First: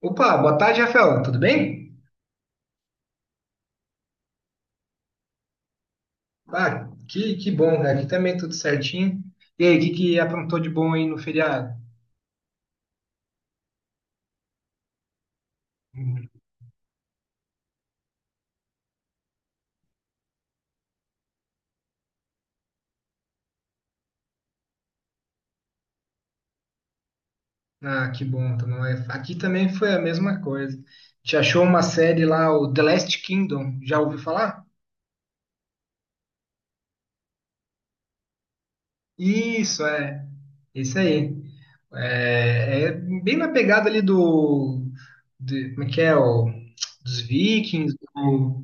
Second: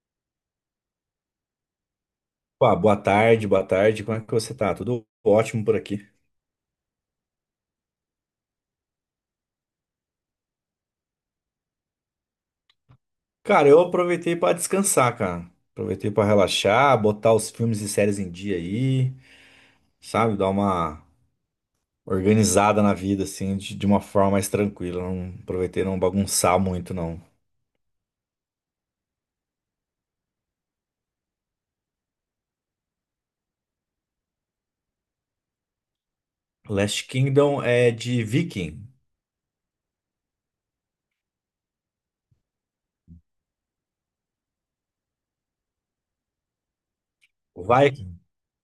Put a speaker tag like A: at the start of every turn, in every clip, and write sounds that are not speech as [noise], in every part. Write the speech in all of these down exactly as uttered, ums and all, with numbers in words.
A: Opa, boa tarde, Rafael. Tudo bem?
B: Opa, boa tarde, boa tarde. Como é que você tá? Tudo ótimo por aqui.
A: Ah, que, que bom, cara. Aqui também tudo certinho. E aí, o que, que aprontou de bom aí no feriado?
B: Cara, eu aproveitei pra descansar, cara. Aproveitei pra relaxar, botar os filmes e séries em dia aí, sabe? Dar uma organizada na vida, assim, de, de uma forma mais tranquila. Não aproveitei não bagunçar muito, não.
A: Ah, que bom. Então, não é- aqui também foi a mesma coisa. Te achou uma série lá, o The Last Kingdom. Já ouviu falar?
B: Last Kingdom é de Viking.
A: Isso, é. Isso aí. É, é bem na pegada ali do, de- como é que é, o, dos
B: O
A: Vikings,
B: Viking.
A: do,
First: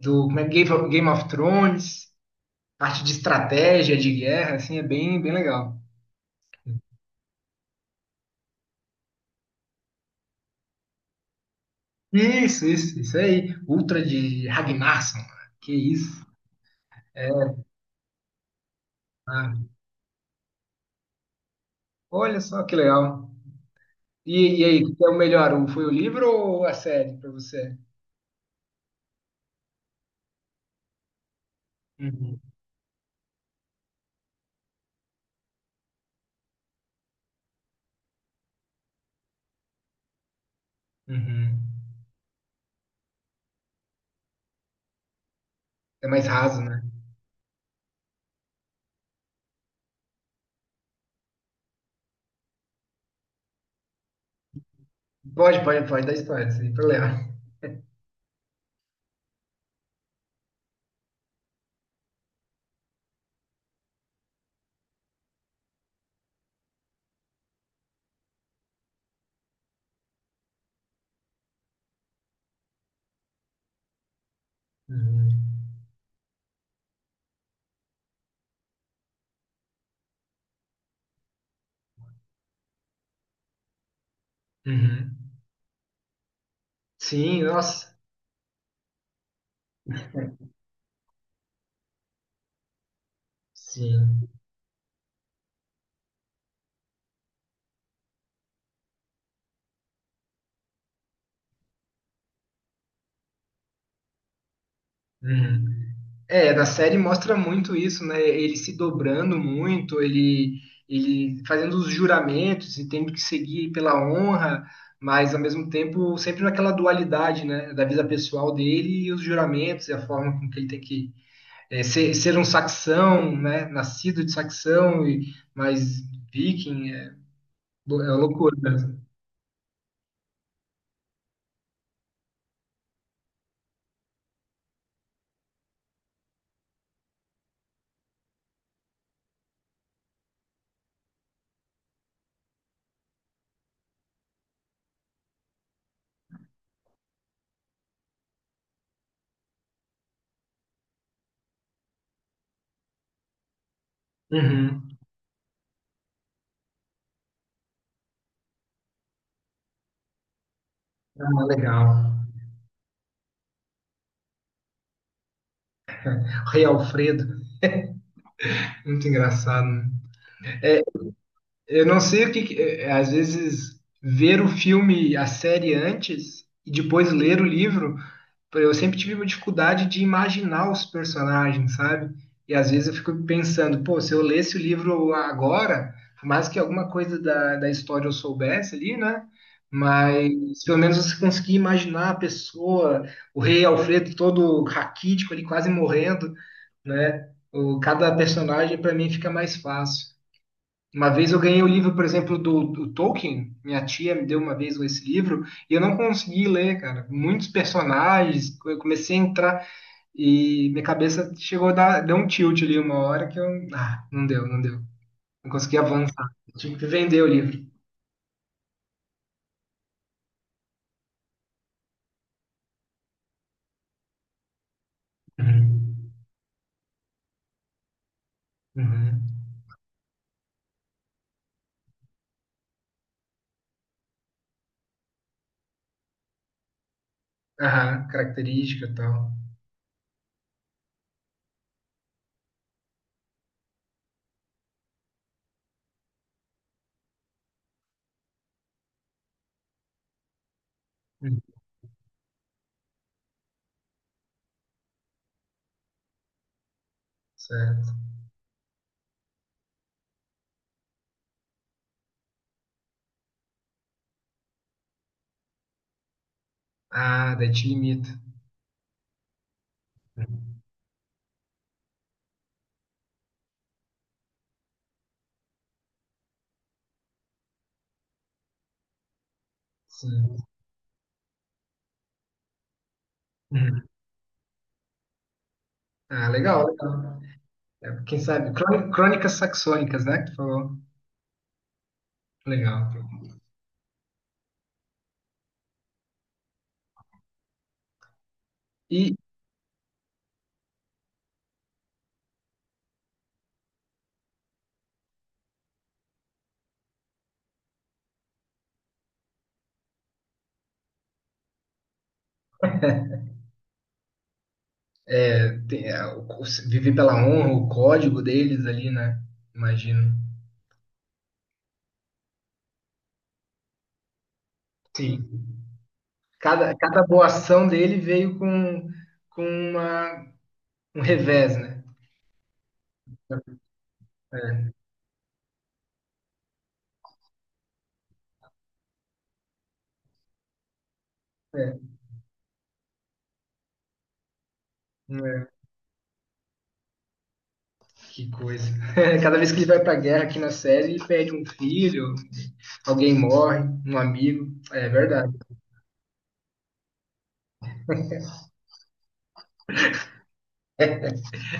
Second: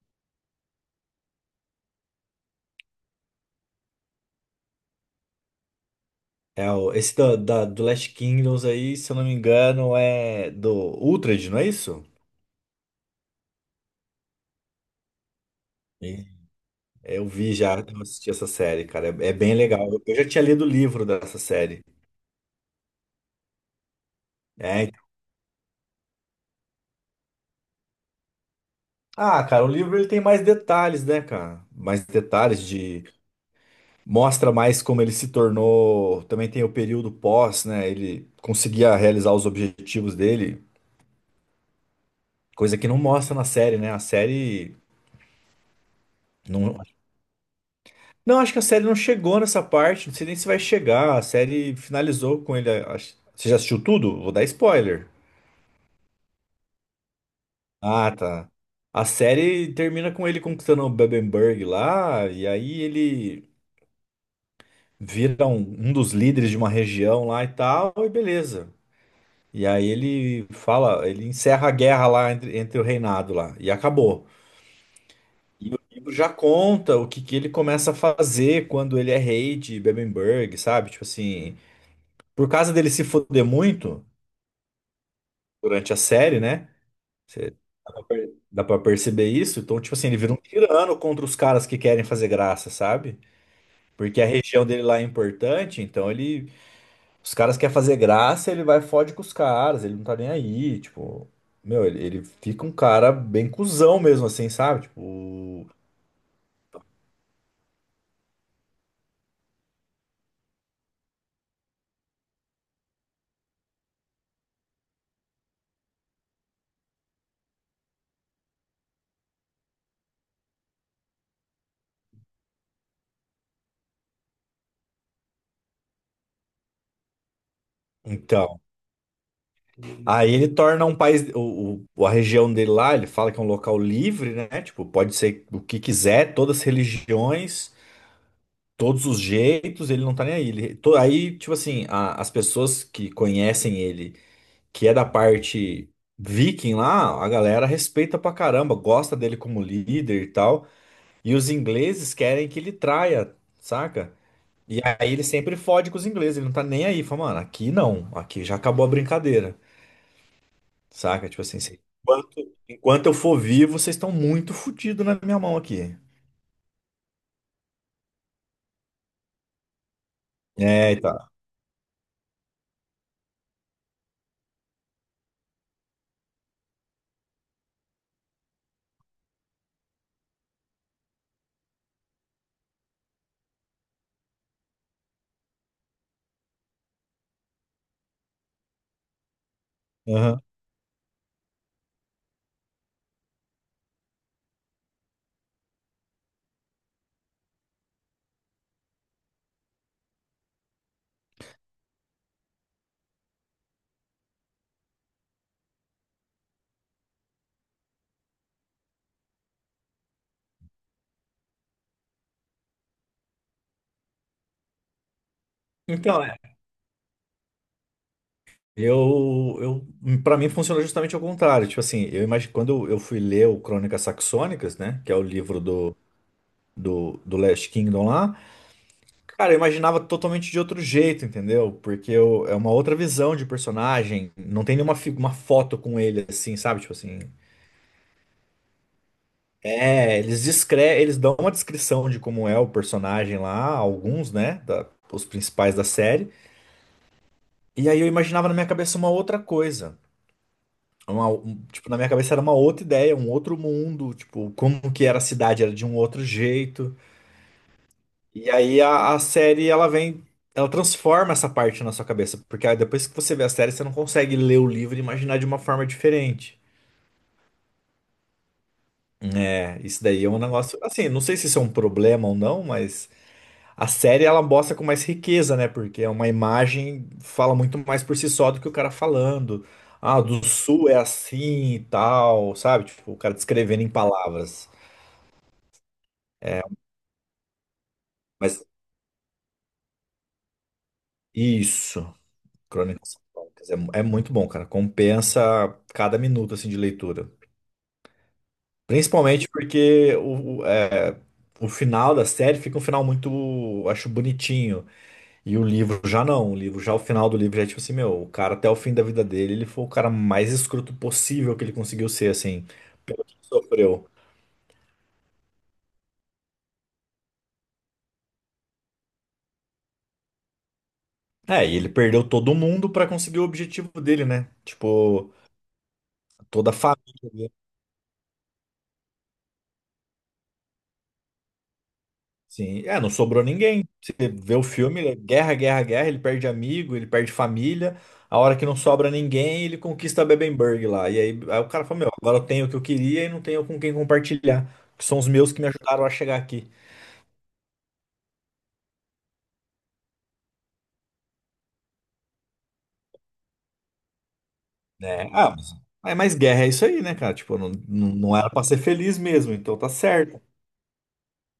A: do como é, Game of Game of Thrones, parte de estratégia, de guerra, assim, é bem, bem legal.
B: É o, esse da, da- do Last Kingdoms aí, se eu não me engano, é do Uhtred, não é isso?
A: Isso, isso, isso aí. Ultra de Ragnarsson. Que isso.
B: É, eu vi já, eu assisti essa série, cara. É, é bem
A: Ah,
B: legal. Eu, eu já tinha lido o livro dessa série.
A: olha só que legal. E, e
B: É,
A: aí, o
B: então-
A: que é o melhor? O- Foi o livro ou a série pra você?
B: ah, cara, o livro ele tem mais detalhes, né, cara? Mais
A: Uhum,
B: detalhes de. Mostra mais como ele se tornou. Também tem o período pós, né? Ele conseguia realizar os objetivos dele,
A: uhum.
B: coisa que não mostra na série, né? A série.
A: É mais raso,
B: Não,
A: né?
B: não acho que a série não chegou nessa parte. Não sei nem se vai chegar. A série finalizou com ele. acho- Você já assistiu tudo? Vou dar spoiler.
A: Pode, pode, pode dar spoiler, sem problema.
B: Ah, tá. A série termina com ele conquistando o Bebemberg lá, e aí ele vira um, um dos líderes de uma região lá e tal, e beleza. E aí ele fala, ele encerra a guerra lá entre, entre o reinado lá, e acabou.
A: Uhum.
B: E o livro já conta o que, que ele começa a fazer quando ele é rei de Bebemberg, sabe? Tipo assim, por causa dele se foder muito
A: Uhum.
B: durante a série, né?
A: Sim,
B: Você- dá
A: nossa.
B: pra per- dá pra perceber isso? Então, tipo assim, ele vira um tirano contra os caras que querem fazer graça, sabe? Porque a
A: Sim.
B: região dele lá é importante, então ele. Os caras querem fazer graça, ele vai e fode com os caras, ele não tá nem aí, tipo. Meu, ele, ele fica um cara bem cuzão mesmo, assim, sabe? Tipo.
A: Uhum. É, na série mostra muito isso, né? Ele se dobrando muito, ele, ele fazendo os juramentos e tendo que seguir pela honra, mas ao mesmo tempo sempre naquela dualidade, né? Da vida pessoal dele e os juramentos e a forma com que ele tem que é, ser, ser um saxão, né? Nascido de saxão, e, mas viking, é, lou- é loucura.
B: Então. Aí ele torna um país. O, o- a região dele lá, ele fala que é um local livre, né? Tipo, pode ser o que quiser, todas as religiões, todos os jeitos, ele não tá nem aí. Ele, to- aí, tipo assim, a- as pessoas que conhecem ele, que é da parte viking lá, a galera respeita pra caramba, gosta dele como líder e tal. E os ingleses querem que ele traia, saca? E
A: Uhum.
B: aí ele sempre fode com os ingleses, ele não tá nem aí. Fala, mano, aqui não, aqui já acabou a brincadeira, saca? Tipo
A: Ah,
B: assim, se-
A: legal.
B: enquanto, enquanto eu for vivo, vocês estão muito fodidos na minha mão aqui.
A: Rei Alfredo, muito engraçado, né?
B: É, e tá.
A: Eu não sei o que, que- eh, às vezes ver o filme, a série antes e depois ler o livro, eu sempre tive uma dificuldade de imaginar os personagens, sabe? E às vezes eu fico pensando, pô, se eu lesse o livro agora, por mais que alguma coisa da, da história eu soubesse ali, né? Mas
B: Aham.
A: pelo menos você conseguia imaginar a pessoa, o rei Alfredo todo raquítico ali, quase morrendo, né? O, cada personagem para mim fica mais fácil. Uma vez eu ganhei o livro, por exemplo, do, do Tolkien. Minha tia me deu uma vez esse livro e eu não consegui ler, cara. Muitos personagens, eu comecei a entrar e minha cabeça chegou a dar, deu um tilt ali uma hora que eu. Ah, não deu, não deu. Não consegui
B: Então,
A: avançar. Eu tive que vender o livro.
B: Eu, eu, para mim funciona justamente ao contrário. Tipo assim, eu imagino quando eu fui ler o Crônicas Saxônicas, né, que é o livro do,
A: Uhum.
B: do, do Last Kingdom lá,
A: Uhum.
B: cara, eu imaginava totalmente de outro jeito, entendeu? Porque eu- é uma outra visão de personagem, não tem nenhuma fi- uma foto com ele assim, sabe? Tipo assim,
A: Aham, característica e tal.
B: é, eles descre eles dão uma descrição de como é o personagem lá, alguns, né, da- os principais da série. E aí eu imaginava na minha cabeça uma outra coisa. É uma-
A: Uhum.
B: um- tipo, na minha cabeça era uma outra ideia, um outro mundo, tipo, como que era a cidade, era de um outro jeito.
A: Certo.
B: E aí a, a série, ela vem, ela transforma essa parte na sua cabeça, porque aí depois que você vê a série, você não consegue ler o livro e imaginar de uma forma diferente.
A: Ah, daí te limita.
B: É, isso daí é um
A: Uhum.
B: negócio, assim, não sei se isso é um problema ou não, mas a série ela mostra com mais riqueza, né? Porque é uma imagem fala muito mais por si só do que o cara falando. Ah,
A: Sim.
B: do sul é assim e tal, sabe? Tipo, o cara descrevendo
A: Uhum.
B: em palavras.
A: Ah, legal, legal. É, quem sabe?
B: Mas
A: Crôni- Crônicas saxônicas, né? Que tu falou.
B: isso,
A: Legal.
B: Crônicas Salomônicas, é, é muito bom, cara. Compensa cada minuto assim de leitura.
A: E
B: Principalmente porque o, o, é, o final da série fica um final muito, acho, bonitinho. E o livro já não. O livro já o final do livro já é tipo assim, meu, o cara até o fim da vida dele, ele foi o cara mais escroto possível que ele conseguiu ser, assim, pelo que ele sofreu.
A: é, tem, é, o- o- viver pela honra, o código deles ali, né? Imagino.
B: É, e ele perdeu todo mundo pra conseguir o objetivo dele, né? Tipo,
A: Sim,
B: toda a
A: cada, cada boa
B: família.
A: ação dele veio com, com uma, um revés, né?
B: Sim, é, não sobrou ninguém. Você vê o
A: É,
B: filme, é guerra, guerra, guerra, ele perde amigo, ele perde família. A hora que não sobra ninguém, ele conquista a Bebemberg lá. E aí, aí o
A: é,
B: cara fala, meu, agora eu tenho o que eu queria e não tenho com quem compartilhar. Que são os
A: é.
B: meus que me ajudaram a chegar aqui.
A: Que coisa. [laughs] Cada vez que ele vai pra guerra aqui na série, ele perde um filho, alguém morre, um amigo. É
B: Né?
A: verdade.
B: Ah, mas, é, mas guerra é isso aí, né, cara? Tipo, não, não, não era pra ser feliz mesmo, então tá certo.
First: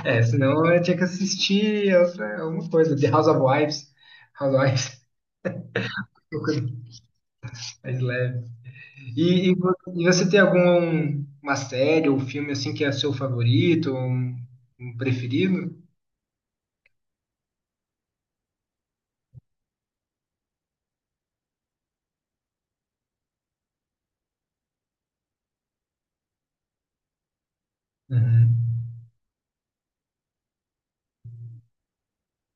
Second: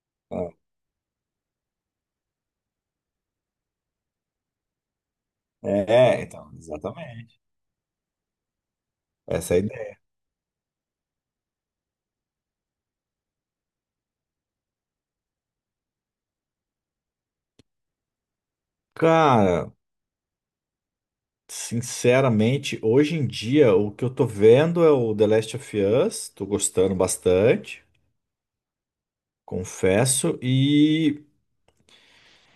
A: É, senão eu tinha que assistir outra- alguma coisa. The House of Wives. House of Wives.
B: É, é, então,
A: [laughs]
B: exatamente.
A: Mais leve. E,
B: Essa
A: e
B: é a
A: vo-
B: ideia.
A: e você tem alguma série ou filme assim que é seu favorito, um, um preferido?
B: Cara, sinceramente, hoje em dia, o que eu tô vendo é o The Last of Us, tô gostando bastante,
A: Uhum.
B: confesso, e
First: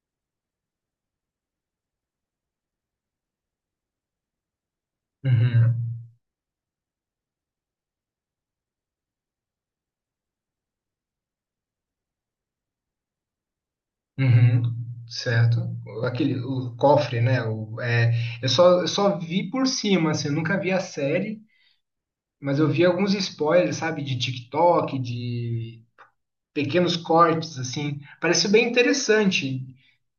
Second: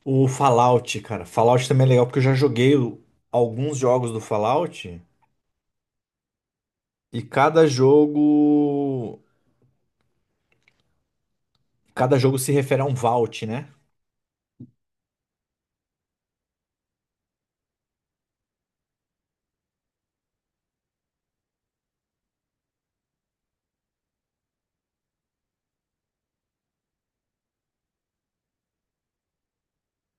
B: o Fallout, cara. Fallout também é legal porque eu já joguei o- alguns jogos do Fallout
A: Uhum.
B: e cada jogo, cada jogo se refere a um vault, né?
A: Uhum. Certo. O- Aquele, o cofre, né? O, é, eu só, eu só vi por cima, assim, eu nunca vi a série, mas eu vi alguns spoilers, sabe, de TikTok, de pequenos cortes, assim. Pareceu bem interessante.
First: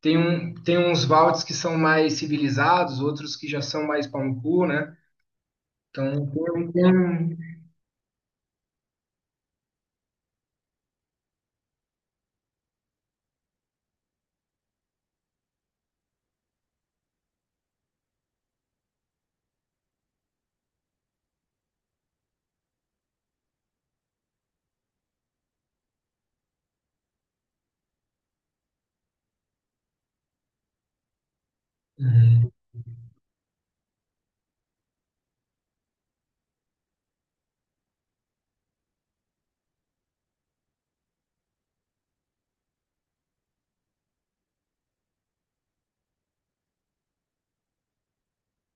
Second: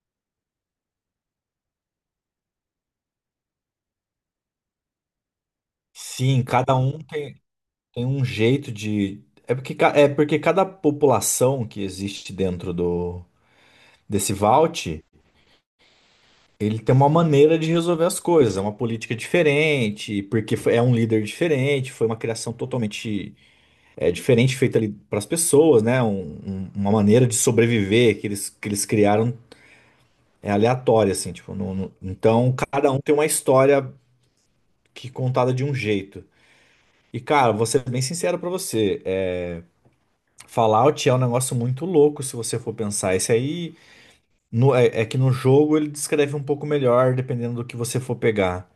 A: Tem, um, tem uns Valdes que são mais civilizados, outros que já são mais pau no cu, né? Então,
B: Sim,
A: tem,
B: cada
A: tem...
B: um tem,
A: um-
B: tem um jeito de. É porque, ca- é porque cada população que existe dentro do, desse vault. Ele tem uma maneira de resolver as coisas, é uma política diferente, porque foi- é um líder diferente, foi uma criação totalmente é, diferente feita ali para as pessoas, né? Um- um- uma maneira de sobreviver que eles, que eles criaram é aleatória, assim, tipo, não- não-
A: Uhum,
B: então cada um tem uma história que é contada de um jeito. E cara, vou ser bem sincero para você, é, Fallout é um negócio muito louco se você for pensar. Esse aí no- é é que no jogo ele descreve um pouco melhor, dependendo do que você for pegar.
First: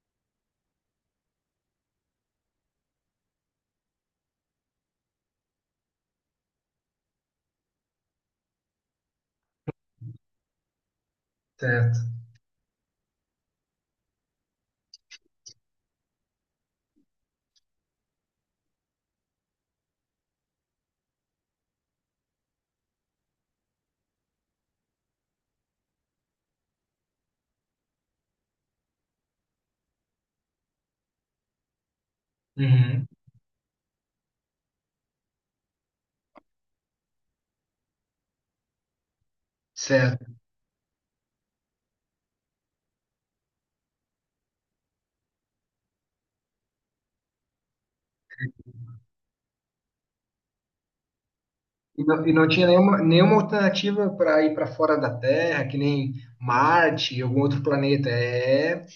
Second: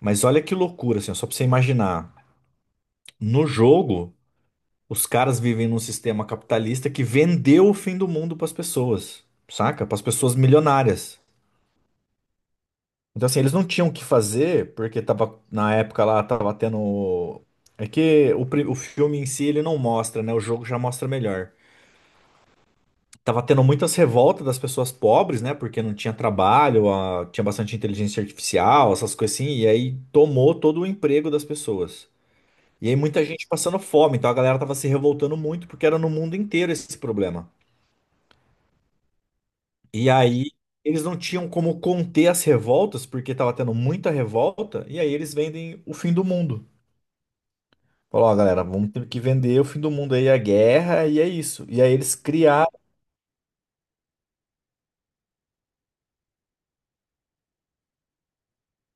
B: Mas olha que loucura, assim, ó, só pra você imaginar. No jogo, os caras vivem num sistema capitalista que vendeu o fim do mundo pras pessoas, saca? Pras pessoas milionárias.
A: certo.
B: Então, assim, eles não tinham o que fazer, porque tava, na época lá, tava tendo. É que o, pri- o filme em si ele não mostra, né? O jogo já mostra melhor. Tava tendo muitas revoltas das pessoas pobres, né? Porque não tinha trabalho, a- tinha bastante inteligência artificial, essas coisas assim, e aí tomou todo o emprego das pessoas. E aí
A: Uhum,
B: muita gente passando fome, então a galera tava se revoltando muito porque era no mundo inteiro esse problema. E
A: certo.
B: aí eles não tinham como conter as revoltas porque tava tendo muita revolta, e aí eles vendem o fim do mundo. Falou, ó, galera, vamos ter que vender o fim do mundo aí, a guerra, e é isso. E aí
A: E
B: eles
A: não, e não tinha
B: criaram.
A: nenhuma, nenhuma alternativa para ir para fora da Terra, que nem Marte, algum outro planeta. É,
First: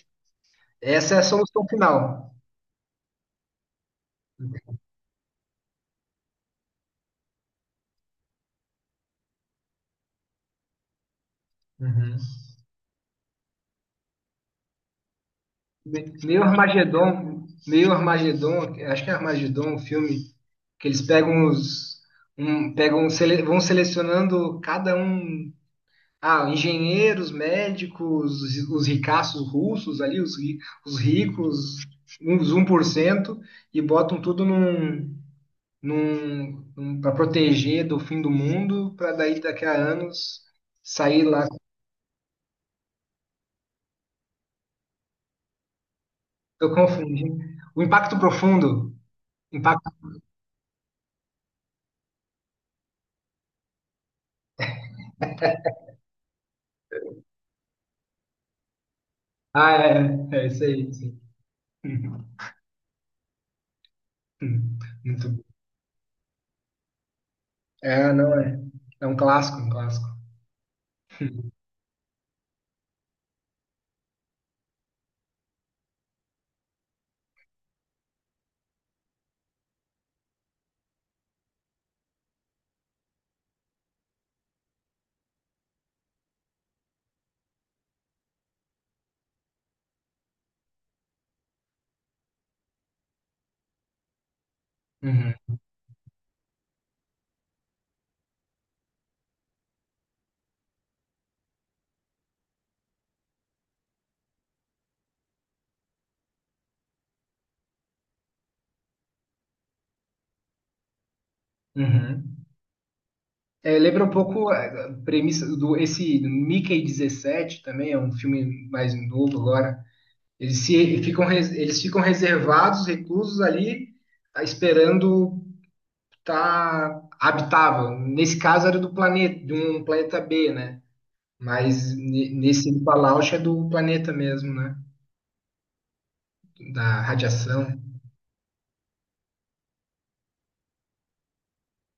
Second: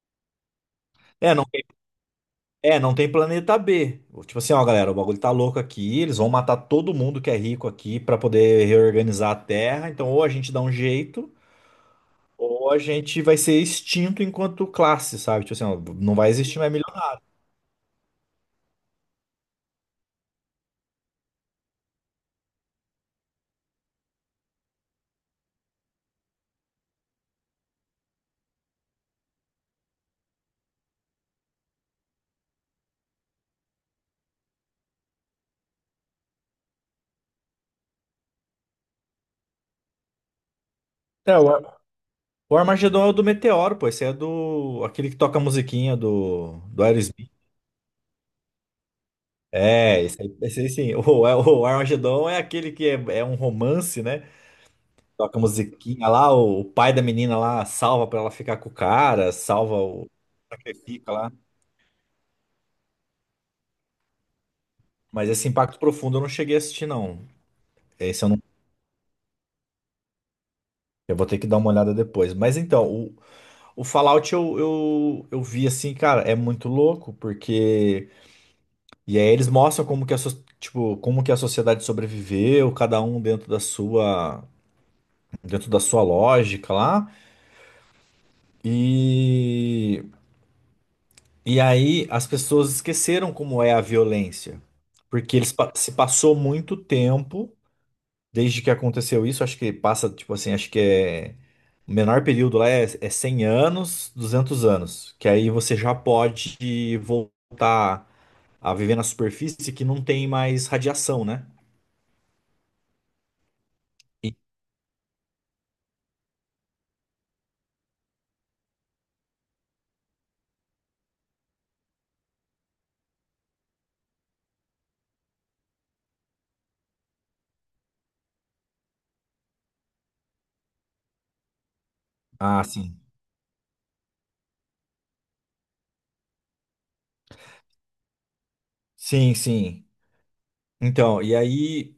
A: essa é a
B: É, não,
A: solução final.
B: é, não tem planeta B. Tipo assim, ó, galera, o bagulho tá louco aqui, eles vão matar todo mundo que é rico aqui pra poder reorganizar a Terra, então ou a gente dá um jeito.
A: Uhum.
B: Ou a gente vai ser extinto enquanto classe, sabe? Tipo assim, ó, não vai
A: Meio
B: existir mais milionário.
A: Armagedon, meio Armagedon, acho que é Armagedon, o filme que eles pegam os, um, pegam, sele- vão selecionando cada um. Ah, engenheiros, médicos, os os ricaços russos ali, os, ri- os ricos, uns um por cento e botam tudo num, num, num, para proteger do fim do mundo, para daí daqui a anos sair
B: É,
A: lá.
B: o Ar- o Armagedon é o do Meteoro, pô. Esse é do. Aquele que toca a musiquinha do,
A: Eu
B: do
A: confundi.
B: Aerosmith.
A: O impacto profundo. Impacto.
B: É, esse aí, esse aí sim. [laughs] O, é, o Armagedon é aquele que é, é um romance, né? Toca a musiquinha lá, o, o pai da menina lá salva pra ela ficar com o cara,
A: Ah,
B: salva
A: é,
B: o.
A: é é isso aí,
B: Sacrifica
A: sim.
B: lá.
A: [laughs] Muito
B: Mas
A: bom.
B: esse Impacto Profundo eu não cheguei a assistir, não.
A: É,
B: Esse eu
A: não
B: não.
A: é. É um clássico, um clássico.
B: Eu vou ter que dar uma olhada depois. Mas então, o Fallout eu, eu, eu vi assim, cara, é muito louco, porque. E aí eles mostram como que a, so- tipo, como que a sociedade sobreviveu, cada um dentro da sua, dentro da sua lógica lá. E, e aí as pessoas esqueceram como é a violência.
A: Uhum,
B: Porque eles pa- se passou muito tempo desde que aconteceu isso, acho que passa, tipo assim, acho que é. O menor período lá é, é cem anos, duzentos anos, que aí você já pode voltar a viver na superfície que não tem mais radiação, né?
A: uhum. É, lembra um
B: E-
A: pouco a premissa do esse do Mickey dezessete também, é um filme mais novo agora. Eles, se, ficam, res- eles ficam reservados, reclusos ali, ah, esperando estar habitável. Nesse caso era do planeta, de um planeta B, né? Mas ne-
B: Ah,
A: nesse do
B: sim.
A: Palauche é do planeta mesmo, né? Da radiação,
B: Sim, sim. Então, e aí,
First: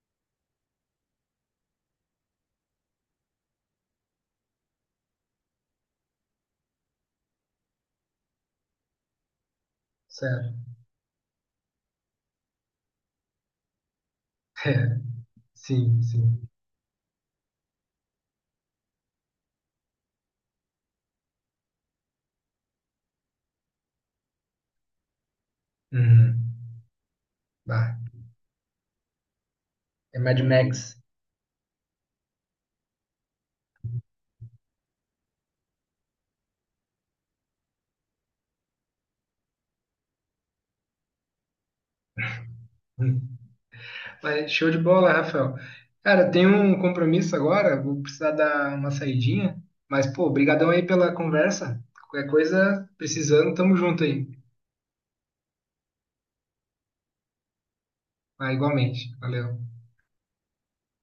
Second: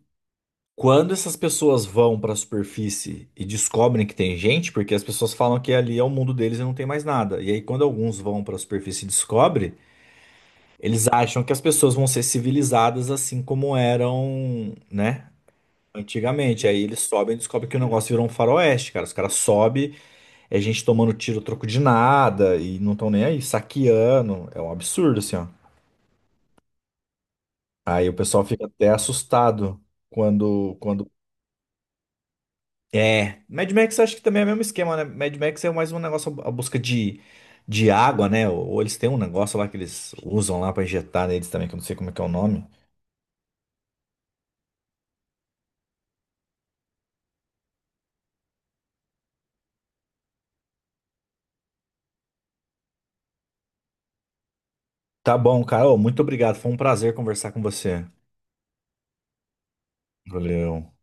B: quando essas pessoas vão para a superfície e descobrem que tem gente, porque as pessoas falam que ali é o mundo deles e não tem mais nada. E aí, quando alguns vão para a superfície e descobrem,
A: certo? [laughs]
B: eles acham que as pessoas vão ser civilizadas assim como eram,
A: É,
B: né?
A: sim, sim.
B: Antigamente. Aí eles sobem e descobrem que o negócio virou um faroeste, cara. Os caras sobem. É gente tomando tiro a troco de nada e não estão nem aí, saqueando. É um absurdo, assim, ó.
A: Uhum. Bah,
B: Aí o pessoal fica até assustado
A: é Mad
B: quando,
A: Max.
B: quando... É, Mad Max acho que também é o mesmo esquema, né? Mad Max é mais um negócio a busca de, de água, né? Ou, ou eles têm um negócio lá que eles usam lá pra injetar neles também, que eu não sei como é que é o nome.
A: Hum. Mas show de bola, Rafael. Cara, tenho um compromisso agora, vou precisar dar uma saidinha. Mas, pô, brigadão aí pela conversa. Qualquer coisa, precisando, tamo junto aí.
B: Tá bom, cara. Ô, muito obrigado. Foi um prazer conversar com você.
A: Ah, igualmente. Valeu.
B: Valeu.